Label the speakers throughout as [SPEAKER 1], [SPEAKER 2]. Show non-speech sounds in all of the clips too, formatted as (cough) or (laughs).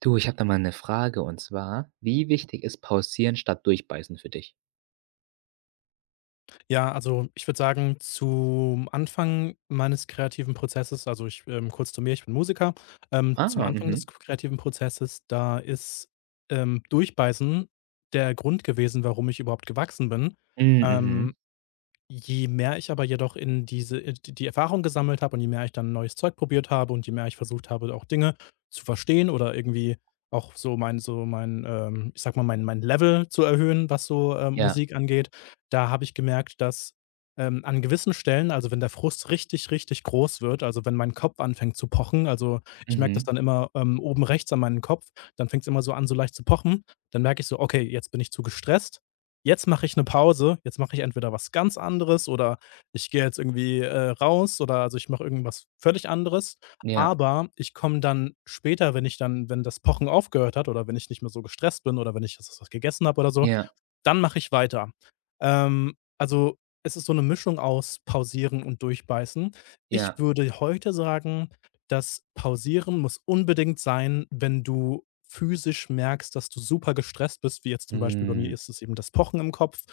[SPEAKER 1] Du, ich habe da mal eine Frage und zwar, wie wichtig ist pausieren statt durchbeißen für dich?
[SPEAKER 2] Ja, also ich würde sagen, zum Anfang meines kreativen Prozesses, also ich kurz zu mir, ich bin Musiker. Zum
[SPEAKER 1] Ah,
[SPEAKER 2] Anfang des
[SPEAKER 1] mhm.
[SPEAKER 2] kreativen Prozesses, da ist Durchbeißen der Grund gewesen, warum ich überhaupt gewachsen bin.
[SPEAKER 1] Hm,
[SPEAKER 2] Ähm,
[SPEAKER 1] mhm.
[SPEAKER 2] Je mehr ich aber jedoch in diese d die Erfahrung gesammelt habe und je mehr ich dann neues Zeug probiert habe und je mehr ich versucht habe, auch Dinge zu verstehen oder irgendwie auch so mein, ich sag mal, mein Level zu erhöhen, was so,
[SPEAKER 1] Ja.
[SPEAKER 2] Musik angeht, da habe ich gemerkt, dass an gewissen Stellen, also wenn der Frust richtig, richtig groß wird, also wenn mein Kopf anfängt zu pochen. Also, ich merke das
[SPEAKER 1] Mhm.
[SPEAKER 2] dann immer, oben rechts an meinem Kopf. Dann fängt es immer so an, so leicht zu pochen. Dann merke ich so: „Okay, jetzt bin ich zu gestresst. Jetzt mache ich eine Pause, jetzt mache ich entweder was ganz anderes oder ich gehe jetzt irgendwie raus, oder also, ich mache irgendwas völlig anderes.
[SPEAKER 1] Ja,
[SPEAKER 2] Aber ich komme dann später, wenn ich dann wenn das Pochen aufgehört hat oder wenn ich nicht mehr so gestresst bin oder wenn ich jetzt was gegessen habe oder so,
[SPEAKER 1] ja,
[SPEAKER 2] dann mache ich weiter.“ Also, es ist so eine Mischung aus Pausieren und Durchbeißen. Ich
[SPEAKER 1] ja.
[SPEAKER 2] würde heute sagen, das Pausieren muss unbedingt sein, wenn du physisch merkst, dass du super gestresst bist, wie jetzt zum Beispiel bei mir
[SPEAKER 1] Hm,
[SPEAKER 2] ist es eben das Pochen im Kopf,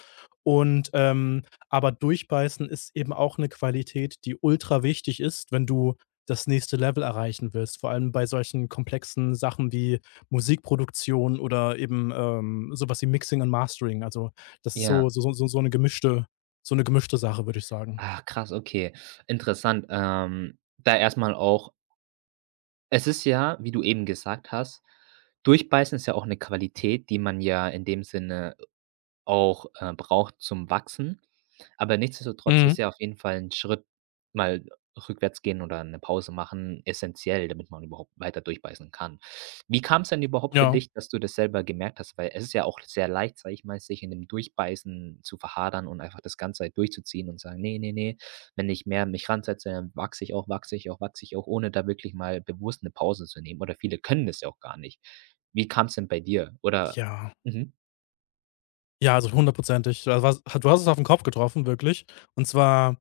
[SPEAKER 2] und, ähm aber Durchbeißen ist eben auch eine Qualität, die ultra wichtig ist, wenn du das nächste Level erreichen willst. Vor allem bei solchen komplexen Sachen wie Musikproduktion oder eben so was wie Mixing und Mastering. Also, das ist
[SPEAKER 1] ja.
[SPEAKER 2] so eine gemischte Sache, würde ich sagen.
[SPEAKER 1] Ah, krass, okay. Interessant. Da erst mal auch es ist ja, wie du eben gesagt hast, durchbeißen ist ja auch eine Qualität, die man ja in dem Sinne auch braucht zum Wachsen. Aber nichtsdestotrotz ist
[SPEAKER 2] Mhm.
[SPEAKER 1] ja auf jeden Fall ein Schritt mal rückwärts gehen oder eine Pause machen essentiell, damit man überhaupt weiter durchbeißen kann. Wie kam es denn überhaupt für
[SPEAKER 2] Ja.
[SPEAKER 1] dich, dass du das selber gemerkt hast? Weil es ist ja auch sehr leicht, sage ich mal, sich in dem Durchbeißen zu verhadern und einfach das ganze Zeit durchzuziehen und sagen: nee, nee, nee, wenn ich mehr mich ransetze, dann wachse ich auch, wachse ich auch, wachse ich auch“, ohne da wirklich mal bewusst eine Pause zu nehmen. Oder viele können das ja auch gar nicht. Wie kam es denn bei dir? Oder
[SPEAKER 2] Ja.
[SPEAKER 1] mhm,
[SPEAKER 2] Ja, also hundertprozentig. Du, was du, hast es auf den Kopf getroffen, wirklich. Und zwar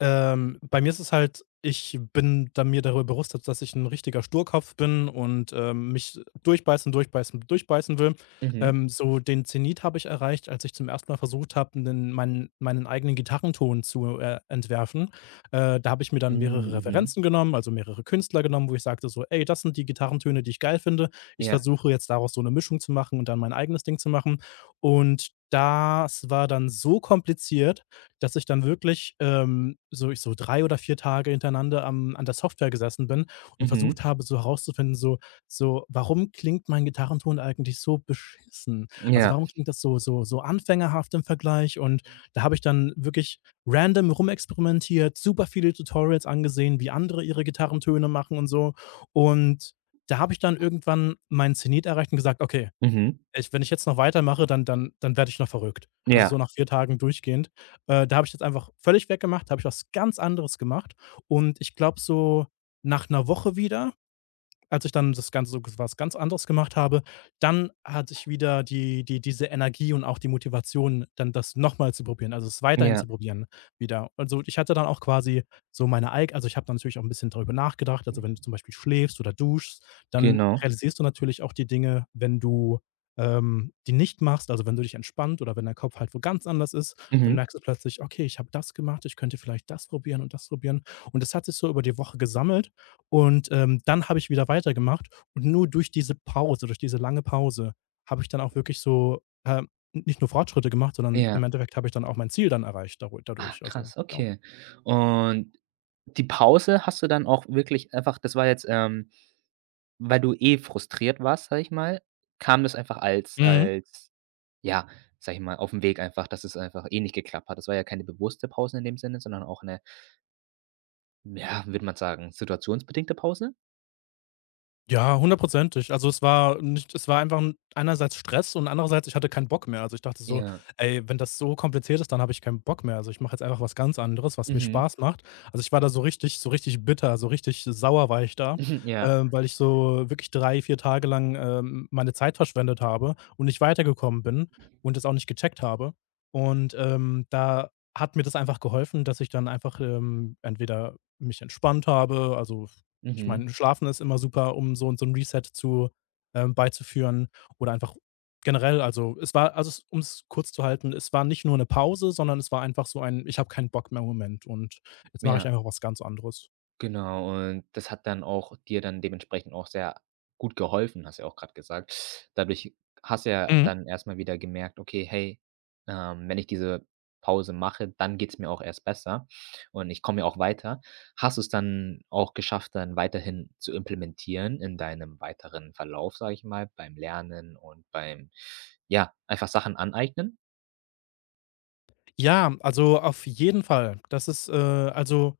[SPEAKER 2] bei mir ist es halt ich bin da mir darüber bewusst, dass ich ein richtiger Sturkopf bin und mich durchbeißen, durchbeißen, durchbeißen will.
[SPEAKER 1] mhm.
[SPEAKER 2] So den Zenit habe ich erreicht, als ich zum ersten Mal versucht habe, 'nen meinen meinen eigenen Gitarrenton zu entwerfen. Da habe ich mir dann mehrere
[SPEAKER 1] Hm, mhm.
[SPEAKER 2] Referenzen genommen, also mehrere Künstler genommen, wo ich sagte so: „Ey, das sind die Gitarrentöne, die ich geil finde. Ich
[SPEAKER 1] Ja.
[SPEAKER 2] versuche jetzt, daraus so eine Mischung zu machen und dann mein eigenes Ding zu machen.“ Und das war dann so kompliziert, dass ich dann wirklich so 3 oder 4 Tage hintereinander am an der Software gesessen bin und
[SPEAKER 1] Mhm.
[SPEAKER 2] versucht habe, so herauszufinden, so: „Warum klingt mein Gitarrenton eigentlich so beschissen? Also,
[SPEAKER 1] Ja.
[SPEAKER 2] warum klingt das so so so anfängerhaft im Vergleich?“ Und da habe ich dann wirklich random rumexperimentiert, super viele Tutorials angesehen, wie andere ihre Gitarrentöne machen und so. Und da habe ich dann irgendwann meinen Zenit erreicht und gesagt: „Okay,
[SPEAKER 1] Mhm.
[SPEAKER 2] ich wenn ich jetzt noch weitermache, dann werde ich noch verrückt. Also,
[SPEAKER 1] Ja.
[SPEAKER 2] so nach 4 Tagen durchgehend.“ Da habe ich jetzt einfach völlig weggemacht, da habe ich was ganz anderes gemacht, und ich glaube, so nach einer Woche wieder, als ich dann das Ganze, so was ganz anderes gemacht habe, dann hatte ich wieder diese Energie und auch die Motivation, dann das nochmal zu probieren, also es weiterhin
[SPEAKER 1] Ja.
[SPEAKER 2] zu probieren wieder. Also, ich hatte dann auch quasi so meine eig also, ich habe dann natürlich auch ein bisschen darüber nachgedacht. Also, wenn du zum Beispiel schläfst oder duschst, dann
[SPEAKER 1] Genau.
[SPEAKER 2] realisierst du natürlich auch die Dinge, wenn du die nicht machst. Also, wenn du dich entspannt oder wenn dein Kopf halt wo ganz anders ist, dann
[SPEAKER 1] Mhm.
[SPEAKER 2] merkst du plötzlich: „Okay, ich habe das gemacht, ich könnte vielleicht das probieren und das probieren.“ Und das hat sich so über die Woche gesammelt, und dann habe ich wieder weitergemacht, und nur durch diese lange Pause habe ich dann auch wirklich so nicht nur Fortschritte gemacht, sondern im
[SPEAKER 1] Ja.
[SPEAKER 2] Endeffekt habe ich dann auch mein Ziel dann erreicht daru
[SPEAKER 1] Ah,
[SPEAKER 2] dadurch, also
[SPEAKER 1] krass,
[SPEAKER 2] ja.
[SPEAKER 1] okay. Und die Pause hast du dann auch wirklich einfach, das war jetzt, weil du eh frustriert warst, sage ich mal, kam das einfach als
[SPEAKER 2] Mhm.
[SPEAKER 1] als ja, sage ich mal, aufm Weg einfach, dass es einfach eh nicht geklappt hat. Das war ja keine bewusste Pause in dem Sinne, sondern auch 'ne, ja, würde man sagen, situationsbedingte Pause?
[SPEAKER 2] Ja, hundertprozentig. Also, es war nicht es war einfach 'n einerseits Stress und andererseits, ich hatte keinen Bock mehr. Also, ich dachte so:
[SPEAKER 1] Ja.
[SPEAKER 2] „Ey, wenn das so kompliziert ist, dann habe ich keinen Bock mehr. Also, ich mache jetzt einfach was ganz anderes, was mir
[SPEAKER 1] Mhm.
[SPEAKER 2] Spaß macht.“ Also, ich war da so richtig, so richtig bitter, so richtig sauer war ich
[SPEAKER 1] (laughs)
[SPEAKER 2] da,
[SPEAKER 1] Mhm. Ja.
[SPEAKER 2] weil ich so wirklich 3, 4 Tage lang meine Zeit verschwendet habe und nicht weitergekommen bin und das auch nicht gecheckt habe. Und da hat mir das einfach geholfen, dass ich dann einfach entweder mich entspannt habe, also ich
[SPEAKER 1] Mhm.
[SPEAKER 2] meine, Schlafen ist immer super, um so 'n Reset zu beizuführen oder einfach generell. Also, es um's kurz zu halten, es war nicht nur 'ne Pause, sondern es war einfach so ein: „Ich habe keinen Bock mehr im Moment, und jetzt mache ich
[SPEAKER 1] Ja.
[SPEAKER 2] einfach was ganz anderes.“
[SPEAKER 1] Genau, und das hat dann auch dir dann dementsprechend auch sehr gut geholfen, hast du ja auch gerade gesagt. Dadurch hast du ja
[SPEAKER 2] Mhm.
[SPEAKER 1] dann erstmal wieder gemerkt: „Okay, hey, wenn ich diese Pause mache, dann geht's mir auch erst besser und ich komme ja auch weiter.“ Hast du es dann auch geschafft, dann weiterhin zu implementieren in deinem weiteren Verlauf, sage ich mal, beim Lernen und beim, ja, einfach Sachen aneignen?
[SPEAKER 2] Ja, also auf jeden Fall. Das ist also,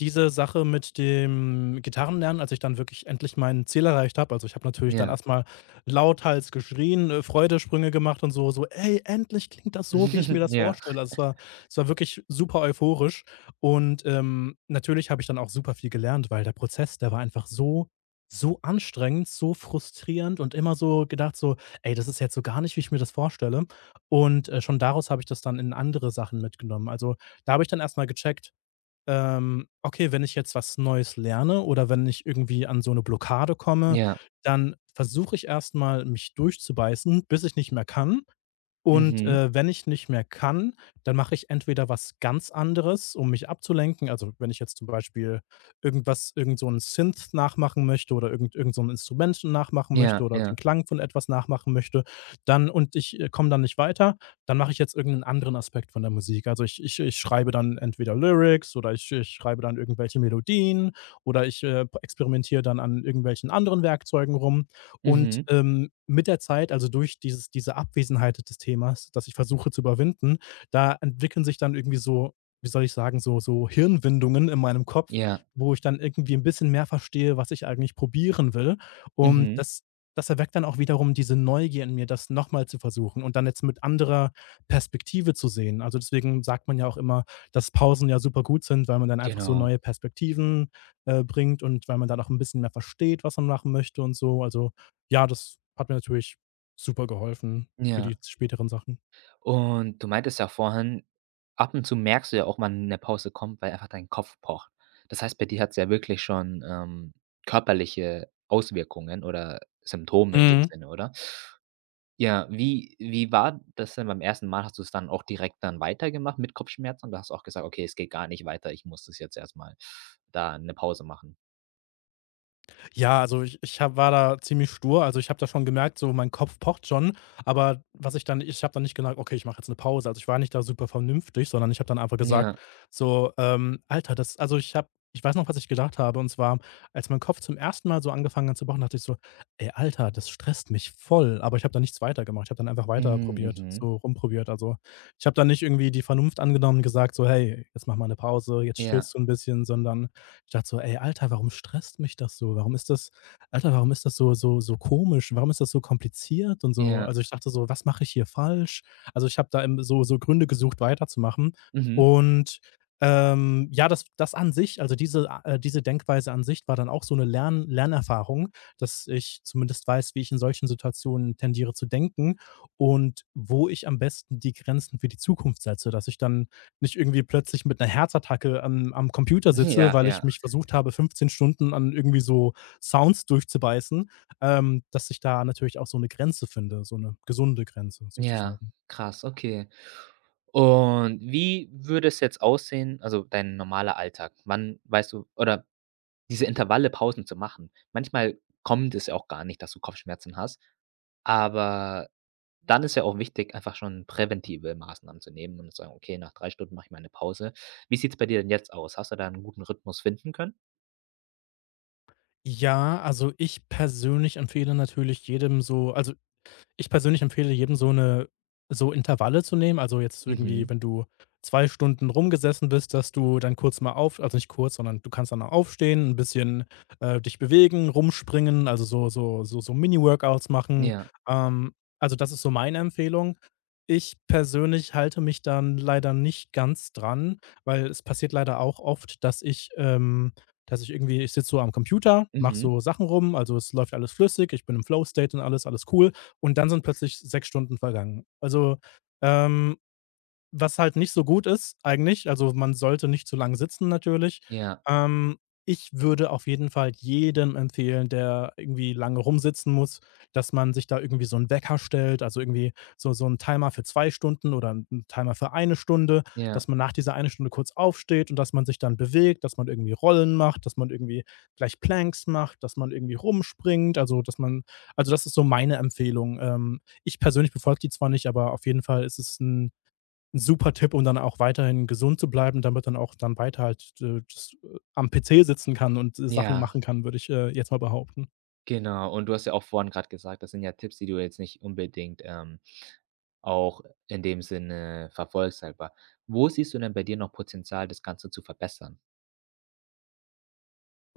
[SPEAKER 2] diese Sache mit dem Gitarrenlernen, als ich dann wirklich endlich mein Ziel erreicht habe, also ich habe natürlich dann
[SPEAKER 1] Ja.
[SPEAKER 2] erstmal mal lauthals geschrien, Freudensprünge gemacht und so so: „Ey, endlich klingt das so, wie ich mir
[SPEAKER 1] (laughs)
[SPEAKER 2] das
[SPEAKER 1] Ja,
[SPEAKER 2] vorstelle.“ Also, es war wirklich super euphorisch, und natürlich habe ich dann auch super viel gelernt, weil der Prozess, der war einfach so so anstrengend, so frustrierend, und immer so gedacht, so: „Ey, das ist jetzt so gar nicht, wie ich mir das vorstelle.“ Und schon daraus habe ich das dann in andere Sachen mitgenommen. Also, da habe ich dann erstmal gecheckt, okay, wenn ich jetzt was Neues lerne oder wenn ich irgendwie an so eine Blockade komme,
[SPEAKER 1] ja,
[SPEAKER 2] dann versuche ich erstmal, mich durchzubeißen, bis ich nicht mehr kann. Und
[SPEAKER 1] mhm,
[SPEAKER 2] wenn ich nicht mehr kann, dann mache ich entweder was ganz anderes, um mich abzulenken. Also, wenn ich jetzt zum Beispiel irgend so 'n Synth nachmachen möchte oder irgend so 'n Instrument nachmachen möchte
[SPEAKER 1] ja,
[SPEAKER 2] oder den
[SPEAKER 1] ja,
[SPEAKER 2] Klang von etwas nachmachen möchte, dann und ich komme dann nicht weiter, dann mache ich jetzt irgendeinen anderen Aspekt von der Musik. Also, ich schreibe dann entweder Lyrics oder ich schreibe dann irgendwelche Melodien oder ich experimentiere dann an irgendwelchen anderen Werkzeugen rum. Und
[SPEAKER 1] mhm,
[SPEAKER 2] mit der Zeit, also durch diese Abwesenheit des Themas, das ich versuche zu überwinden, da entwickeln sich dann irgendwie so, wie soll ich sagen, so so Hirnwindungen in meinem Kopf,
[SPEAKER 1] ja,
[SPEAKER 2] wo ich dann irgendwie ein bisschen mehr verstehe, was ich eigentlich probieren will. Und
[SPEAKER 1] mhm.
[SPEAKER 2] das erweckt dann auch wiederum diese Neugier in mir, das nochmal zu versuchen und dann jetzt mit anderer Perspektive zu sehen. Also, deswegen sagt man ja auch immer, dass Pausen ja super gut sind, weil man dann einfach so
[SPEAKER 1] Genau,
[SPEAKER 2] neue Perspektiven bringt und weil man dann auch ein bisschen mehr versteht, was man machen möchte und so. Also, ja, das hat mir natürlich super geholfen für die
[SPEAKER 1] ja.
[SPEAKER 2] späteren Sachen.
[SPEAKER 1] Und du meintest ja vorhin, ab und zu merkst du ja auch, wann eine Pause kommt, weil einfach dein Kopf pocht. Das heißt, bei dir hat es ja wirklich schon körperliche Auswirkungen oder Symptome in dem
[SPEAKER 2] Mhm.
[SPEAKER 1] Sinne, oder? Ja, wie war das denn beim ersten Mal? Hast du es dann auch direkt dann weitergemacht mit Kopfschmerzen? Und du hast auch gesagt: „Okay, es geht gar nicht weiter, ich muss das jetzt erst mal da eine Pause machen?“
[SPEAKER 2] Ja, also ich ich habe war da ziemlich stur. Also, ich habe da schon gemerkt, so mein Kopf pocht schon, aber was ich dann ich habe dann nicht gesagt: „Okay, ich mache jetzt eine Pause.“ Also, ich war nicht da super vernünftig, sondern ich habe dann einfach gesagt
[SPEAKER 1] Ja,
[SPEAKER 2] so: „Alter, das“, also, ich weiß noch, was ich gedacht habe, und zwar, als mein Kopf zum ersten Mal so angefangen hat zu pochen, dachte ich so: „Ey, Alter, das stresst mich voll.“ Aber ich habe da nichts weitergemacht. Ich habe dann einfach weiter
[SPEAKER 1] hm,
[SPEAKER 2] probiert,
[SPEAKER 1] mhm.
[SPEAKER 2] so rumprobiert. Also, ich habe da nicht irgendwie die Vernunft angenommen und gesagt so: „Hey, jetzt mach mal eine Pause, jetzt
[SPEAKER 1] Ja,
[SPEAKER 2] chillst du ein bisschen“, sondern ich dachte so: „Ey, Alter, warum stresst mich das so? Warum ist das Alter, warum ist das so so so komisch? Warum ist das so kompliziert?“ Und so,
[SPEAKER 1] ja,
[SPEAKER 2] also, ich dachte so: „Was mache ich hier falsch?“ Also, ich habe da im so so Gründe gesucht, weiterzumachen.
[SPEAKER 1] mhm.
[SPEAKER 2] Und ja, das an sich, also diese diese Denkweise an sich war dann auch so eine Lernerfahrung, dass ich zumindest weiß, wie ich in solchen Situationen tendiere zu denken und wo ich am besten die Grenzen für die Zukunft setze, dass ich dann nicht irgendwie plötzlich mit einer Herzattacke am Computer
[SPEAKER 1] (laughs)
[SPEAKER 2] sitze,
[SPEAKER 1] Ja,
[SPEAKER 2] weil ich
[SPEAKER 1] ja.
[SPEAKER 2] mich versucht habe, 15 Stunden an irgendwie so Sounds durchzubeißen, dass ich da natürlich auch so eine Grenze finde, so eine gesunde Grenze
[SPEAKER 1] Ja,
[SPEAKER 2] sozusagen.
[SPEAKER 1] krass, okay. Und wie würde es jetzt aussehen, also dein normaler Alltag? Wann weißt du oder diese Intervalle, Pausen zu machen. Manchmal kommt es ja auch gar nicht, dass du Kopfschmerzen hast, aber dann ist ja auch wichtig, einfach schon präventive Maßnahmen zu nehmen und zu sagen: „Okay, nach 3 Stunden mache ich mal 'ne Pause.“ Wie sieht's bei dir denn jetzt aus? Hast du da einen guten Rhythmus finden können?
[SPEAKER 2] Ja, also ich persönlich empfehle jedem so Intervalle zu nehmen. Also, jetzt irgendwie,
[SPEAKER 1] Mhm.
[SPEAKER 2] wenn du 2 Stunden rumgesessen bist, dass du dann kurz mal auf also, nicht kurz, sondern du kannst dann mal aufstehen, ein bisschen, dich bewegen, rumspringen, also, so Mini-Workouts machen.
[SPEAKER 1] Ja.
[SPEAKER 2] Ähm, also, das ist so meine Empfehlung. Ich persönlich halte mich dann leider nicht ganz dran, weil es passiert leider auch oft, dass ich irgendwie ich sitze so am Computer, mache
[SPEAKER 1] Mhm.
[SPEAKER 2] so Sachen rum, also, es läuft alles flüssig, ich bin im Flow-State und alles, alles cool und dann sind plötzlich 6 Stunden vergangen. Also, ähm, was halt nicht so gut ist eigentlich, also man sollte nicht zu lang sitzen natürlich.
[SPEAKER 1] Ja.
[SPEAKER 2] Ähm, ich würde auf jeden Fall jedem empfehlen, der irgendwie lange rumsitzen muss, dass man sich da irgendwie so 'n Wecker stellt, also irgendwie so 'n Timer für 2 Stunden oder 'n Timer für eine Stunde,
[SPEAKER 1] Ja.
[SPEAKER 2] dass man nach dieser eine Stunde kurz aufsteht und dass man sich dann bewegt, dass man irgendwie Rollen macht, dass man irgendwie vielleicht Planks macht, dass man irgendwie rumspringt, also das ist so meine Empfehlung. Ich persönlich befolge die zwar nicht, aber auf jeden Fall ist es 'n super Tipp, um dann auch weiterhin gesund zu bleiben, damit dann auch dann weiter halt, das am PC sitzen kann und, Sachen
[SPEAKER 1] Ja.
[SPEAKER 2] machen kann, würde ich, jetzt mal behaupten.
[SPEAKER 1] Genau, und du hast ja auch vorhin gerade gesagt, das sind ja Tipps, die du jetzt nicht unbedingt auch in dem Sinne verfolgst selber. Wo siehst du denn bei dir noch Potenzial, das Ganze zu verbessern?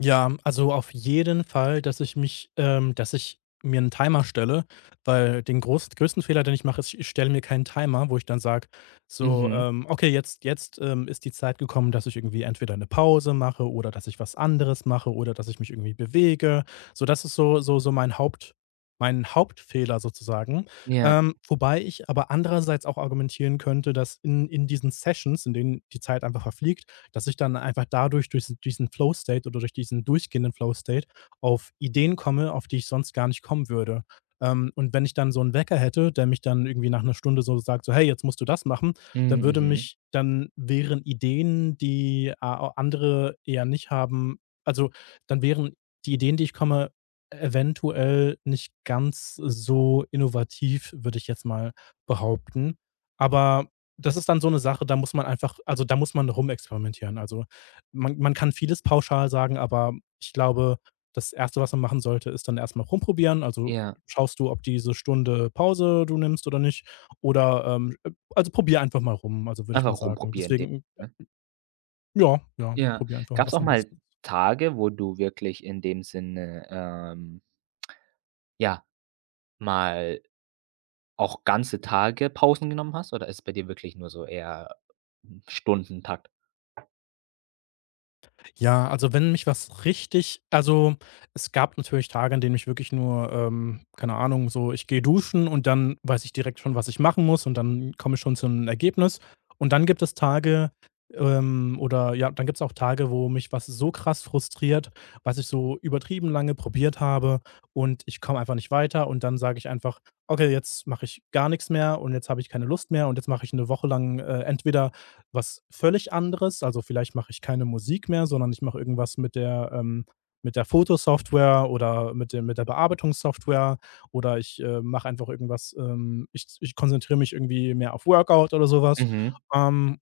[SPEAKER 2] Ja, also auf jeden Fall, dass ich mich dass ich mir einen Timer stelle, weil den groß größten Fehler, den ich mache, ist, ich stelle mir keinen Timer, wo ich dann sage, so,
[SPEAKER 1] Mhm.
[SPEAKER 2] „Okay, jetzt ist die Zeit gekommen, dass ich irgendwie entweder eine Pause mache oder dass ich was anderes mache oder dass ich mich irgendwie bewege.“ So, das ist so mein Haupt mein Hauptfehler sozusagen.
[SPEAKER 1] Ja.
[SPEAKER 2] Wobei ich aber andererseits auch argumentieren könnte, dass in diesen Sessions, in denen die Zeit einfach verfliegt, dass ich dann einfach dadurch, durch diesen Flow State oder durch diesen durchgehenden Flow State auf Ideen komme, auf die ich sonst gar nicht kommen würde. Und wenn ich dann so einen Wecker hätte, der mich dann irgendwie nach einer Stunde so sagt, so: „Hey, jetzt musst du das machen“, dann
[SPEAKER 1] Mhm,
[SPEAKER 2] würde
[SPEAKER 1] mhm.
[SPEAKER 2] mich dann wären Ideen, die a andere eher nicht haben also, dann wären die Ideen, die ich komme, eventuell nicht ganz so innovativ, würde ich jetzt mal behaupten. Aber das ist dann so eine Sache, da muss man einfach also, da muss man rumexperimentieren. Also, man kann vieles pauschal sagen, aber ich glaube, das erste, was man machen sollte, ist dann erst mal rumprobieren. Also,
[SPEAKER 1] Ja.
[SPEAKER 2] schaust du, ob diese Stunde Pause du nimmst oder nicht oder, also, probier einfach mal rum, also, würde ich mal
[SPEAKER 1] Einfach
[SPEAKER 2] sagen.
[SPEAKER 1] rumprobieren in dem,
[SPEAKER 2] Deswegen
[SPEAKER 1] ne?
[SPEAKER 2] ja, ja,
[SPEAKER 1] Ja.
[SPEAKER 2] probier einfach mal
[SPEAKER 1] Gab's
[SPEAKER 2] was
[SPEAKER 1] auch
[SPEAKER 2] am
[SPEAKER 1] mal
[SPEAKER 2] besten.
[SPEAKER 1] Tage, wo du wirklich in dem Sinne ja, mal auch ganze Tage Pausen genommen hast, oder ist es bei dir wirklich nur so eher Stundentakt?
[SPEAKER 2] Ja, also wenn mich was richtig also, es gab natürlich Tage, an denen ich wirklich nur, keine Ahnung, so ich gehe duschen und dann weiß ich direkt schon, was ich machen muss und dann komme ich schon zu einem Ergebnis. Und dann gibt es Tage, oder ja, dann gibt es auch Tage, wo mich was so krass frustriert, was ich so übertrieben lange probiert habe und ich komme einfach nicht weiter und dann sage ich einfach: „Okay, jetzt mache ich gar nichts mehr und jetzt habe ich keine Lust mehr und jetzt mache ich eine Woche lang, entweder was völlig anderes. Also, vielleicht mache ich keine Musik mehr, sondern ich mache irgendwas mit der Fotosoftware oder mit dem mit der Bearbeitungssoftware oder ich, mache einfach irgendwas, ich konzentriere mich irgendwie mehr auf Workout oder sowas.
[SPEAKER 1] Mhm.
[SPEAKER 2] Ähm,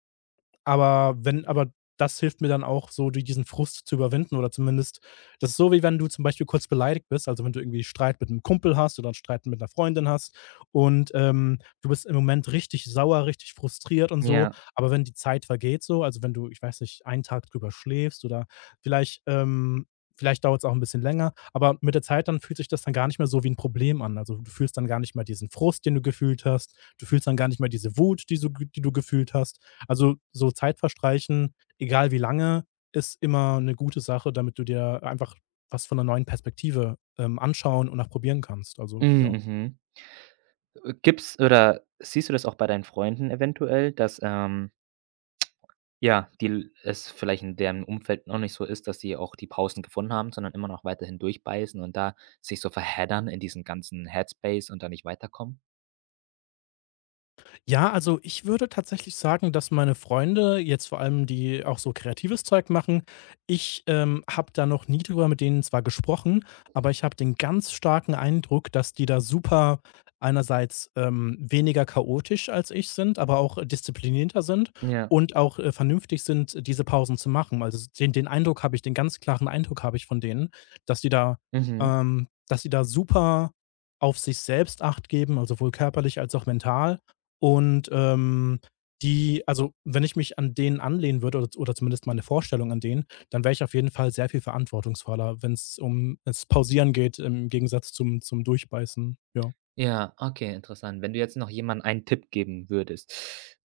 [SPEAKER 2] aber wenn aber das hilft mir dann auch so, die diesen Frust zu überwinden oder zumindest das ist so, wie wenn du zum Beispiel kurz beleidigt bist, also wenn du irgendwie Streit mit einem Kumpel hast oder einen Streit mit einer Freundin hast und, du bist im Moment richtig sauer, richtig frustriert und so,
[SPEAKER 1] Ja.
[SPEAKER 2] aber wenn die Zeit vergeht so, also wenn du, ich weiß nicht, einen Tag drüber schläfst oder vielleicht, ähm vielleicht dauert es auch ein bisschen länger, aber mit der Zeit dann fühlt sich das dann gar nicht mehr so wie ein Problem an. Also, du fühlst dann gar nicht mehr diesen Frust, den du gefühlt hast. Du fühlst dann gar nicht mehr diese Wut, die du gefühlt hast, also, so Zeit verstreichen, egal wie lange, ist immer 'ne gute Sache, damit du dir einfach was von 'ner neuen Perspektive, anschauen und auch probieren kannst. Also,
[SPEAKER 1] Mhm,
[SPEAKER 2] ja.
[SPEAKER 1] mhm. Gibt's oder siehst du das auch bei deinen Freunden eventuell, dass ja, die l es vielleicht in deren Umfeld noch nicht so ist, dass sie auch die Pausen gefunden haben, sondern immer noch weiterhin durchbeißen und da sich so verheddern in diesen ganzen Headspace und da nicht weiterkommen?
[SPEAKER 2] Ja, also ich würde tatsächlich sagen, dass meine Freunde, jetzt vor allem die auch so kreatives Zeug machen, ich habe da noch nie drüber mit denen zwar gesprochen, aber ich habe den ganz starken Eindruck, dass die da super einerseits weniger chaotisch als ich sind, aber auch disziplinierter sind
[SPEAKER 1] Ja.
[SPEAKER 2] und auch vernünftig sind, diese Pausen zu machen. Also den, den Eindruck habe ich, den ganz klaren Eindruck habe ich von denen, dass die da,
[SPEAKER 1] Mhm.
[SPEAKER 2] dass die da super auf sich selbst Acht geben, also sowohl körperlich als auch mental und, die also, wenn ich mich an denen anlehnen würde oder zumindest meine Vorstellung an denen, dann wäre ich auf jeden Fall sehr viel verantwortungsvoller, wenn es um das Pausieren geht im Gegensatz zum Durchbeißen, ja.
[SPEAKER 1] Ja, okay, interessant. Wenn du jetzt noch jemandem einen Tipp geben würdest,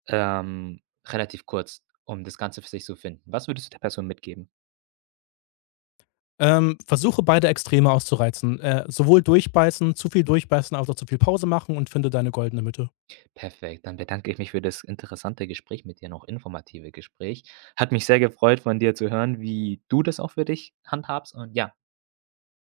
[SPEAKER 1] ähm, relativ kurz, um das Ganze für sich zu finden, was würdest du der Person mitgeben?
[SPEAKER 2] Versuche beide Extreme auszureizen, sowohl durchbeißen zu viel durchbeißen als auch zu viel Pause machen und finde deine goldene Mitte.
[SPEAKER 1] Perfekt, dann bedanke ich mich für das interessante Gespräch mit dir, noch informative Gespräch. Hat mich sehr gefreut, von dir zu hören, wie du das auch für dich handhabst, und ja.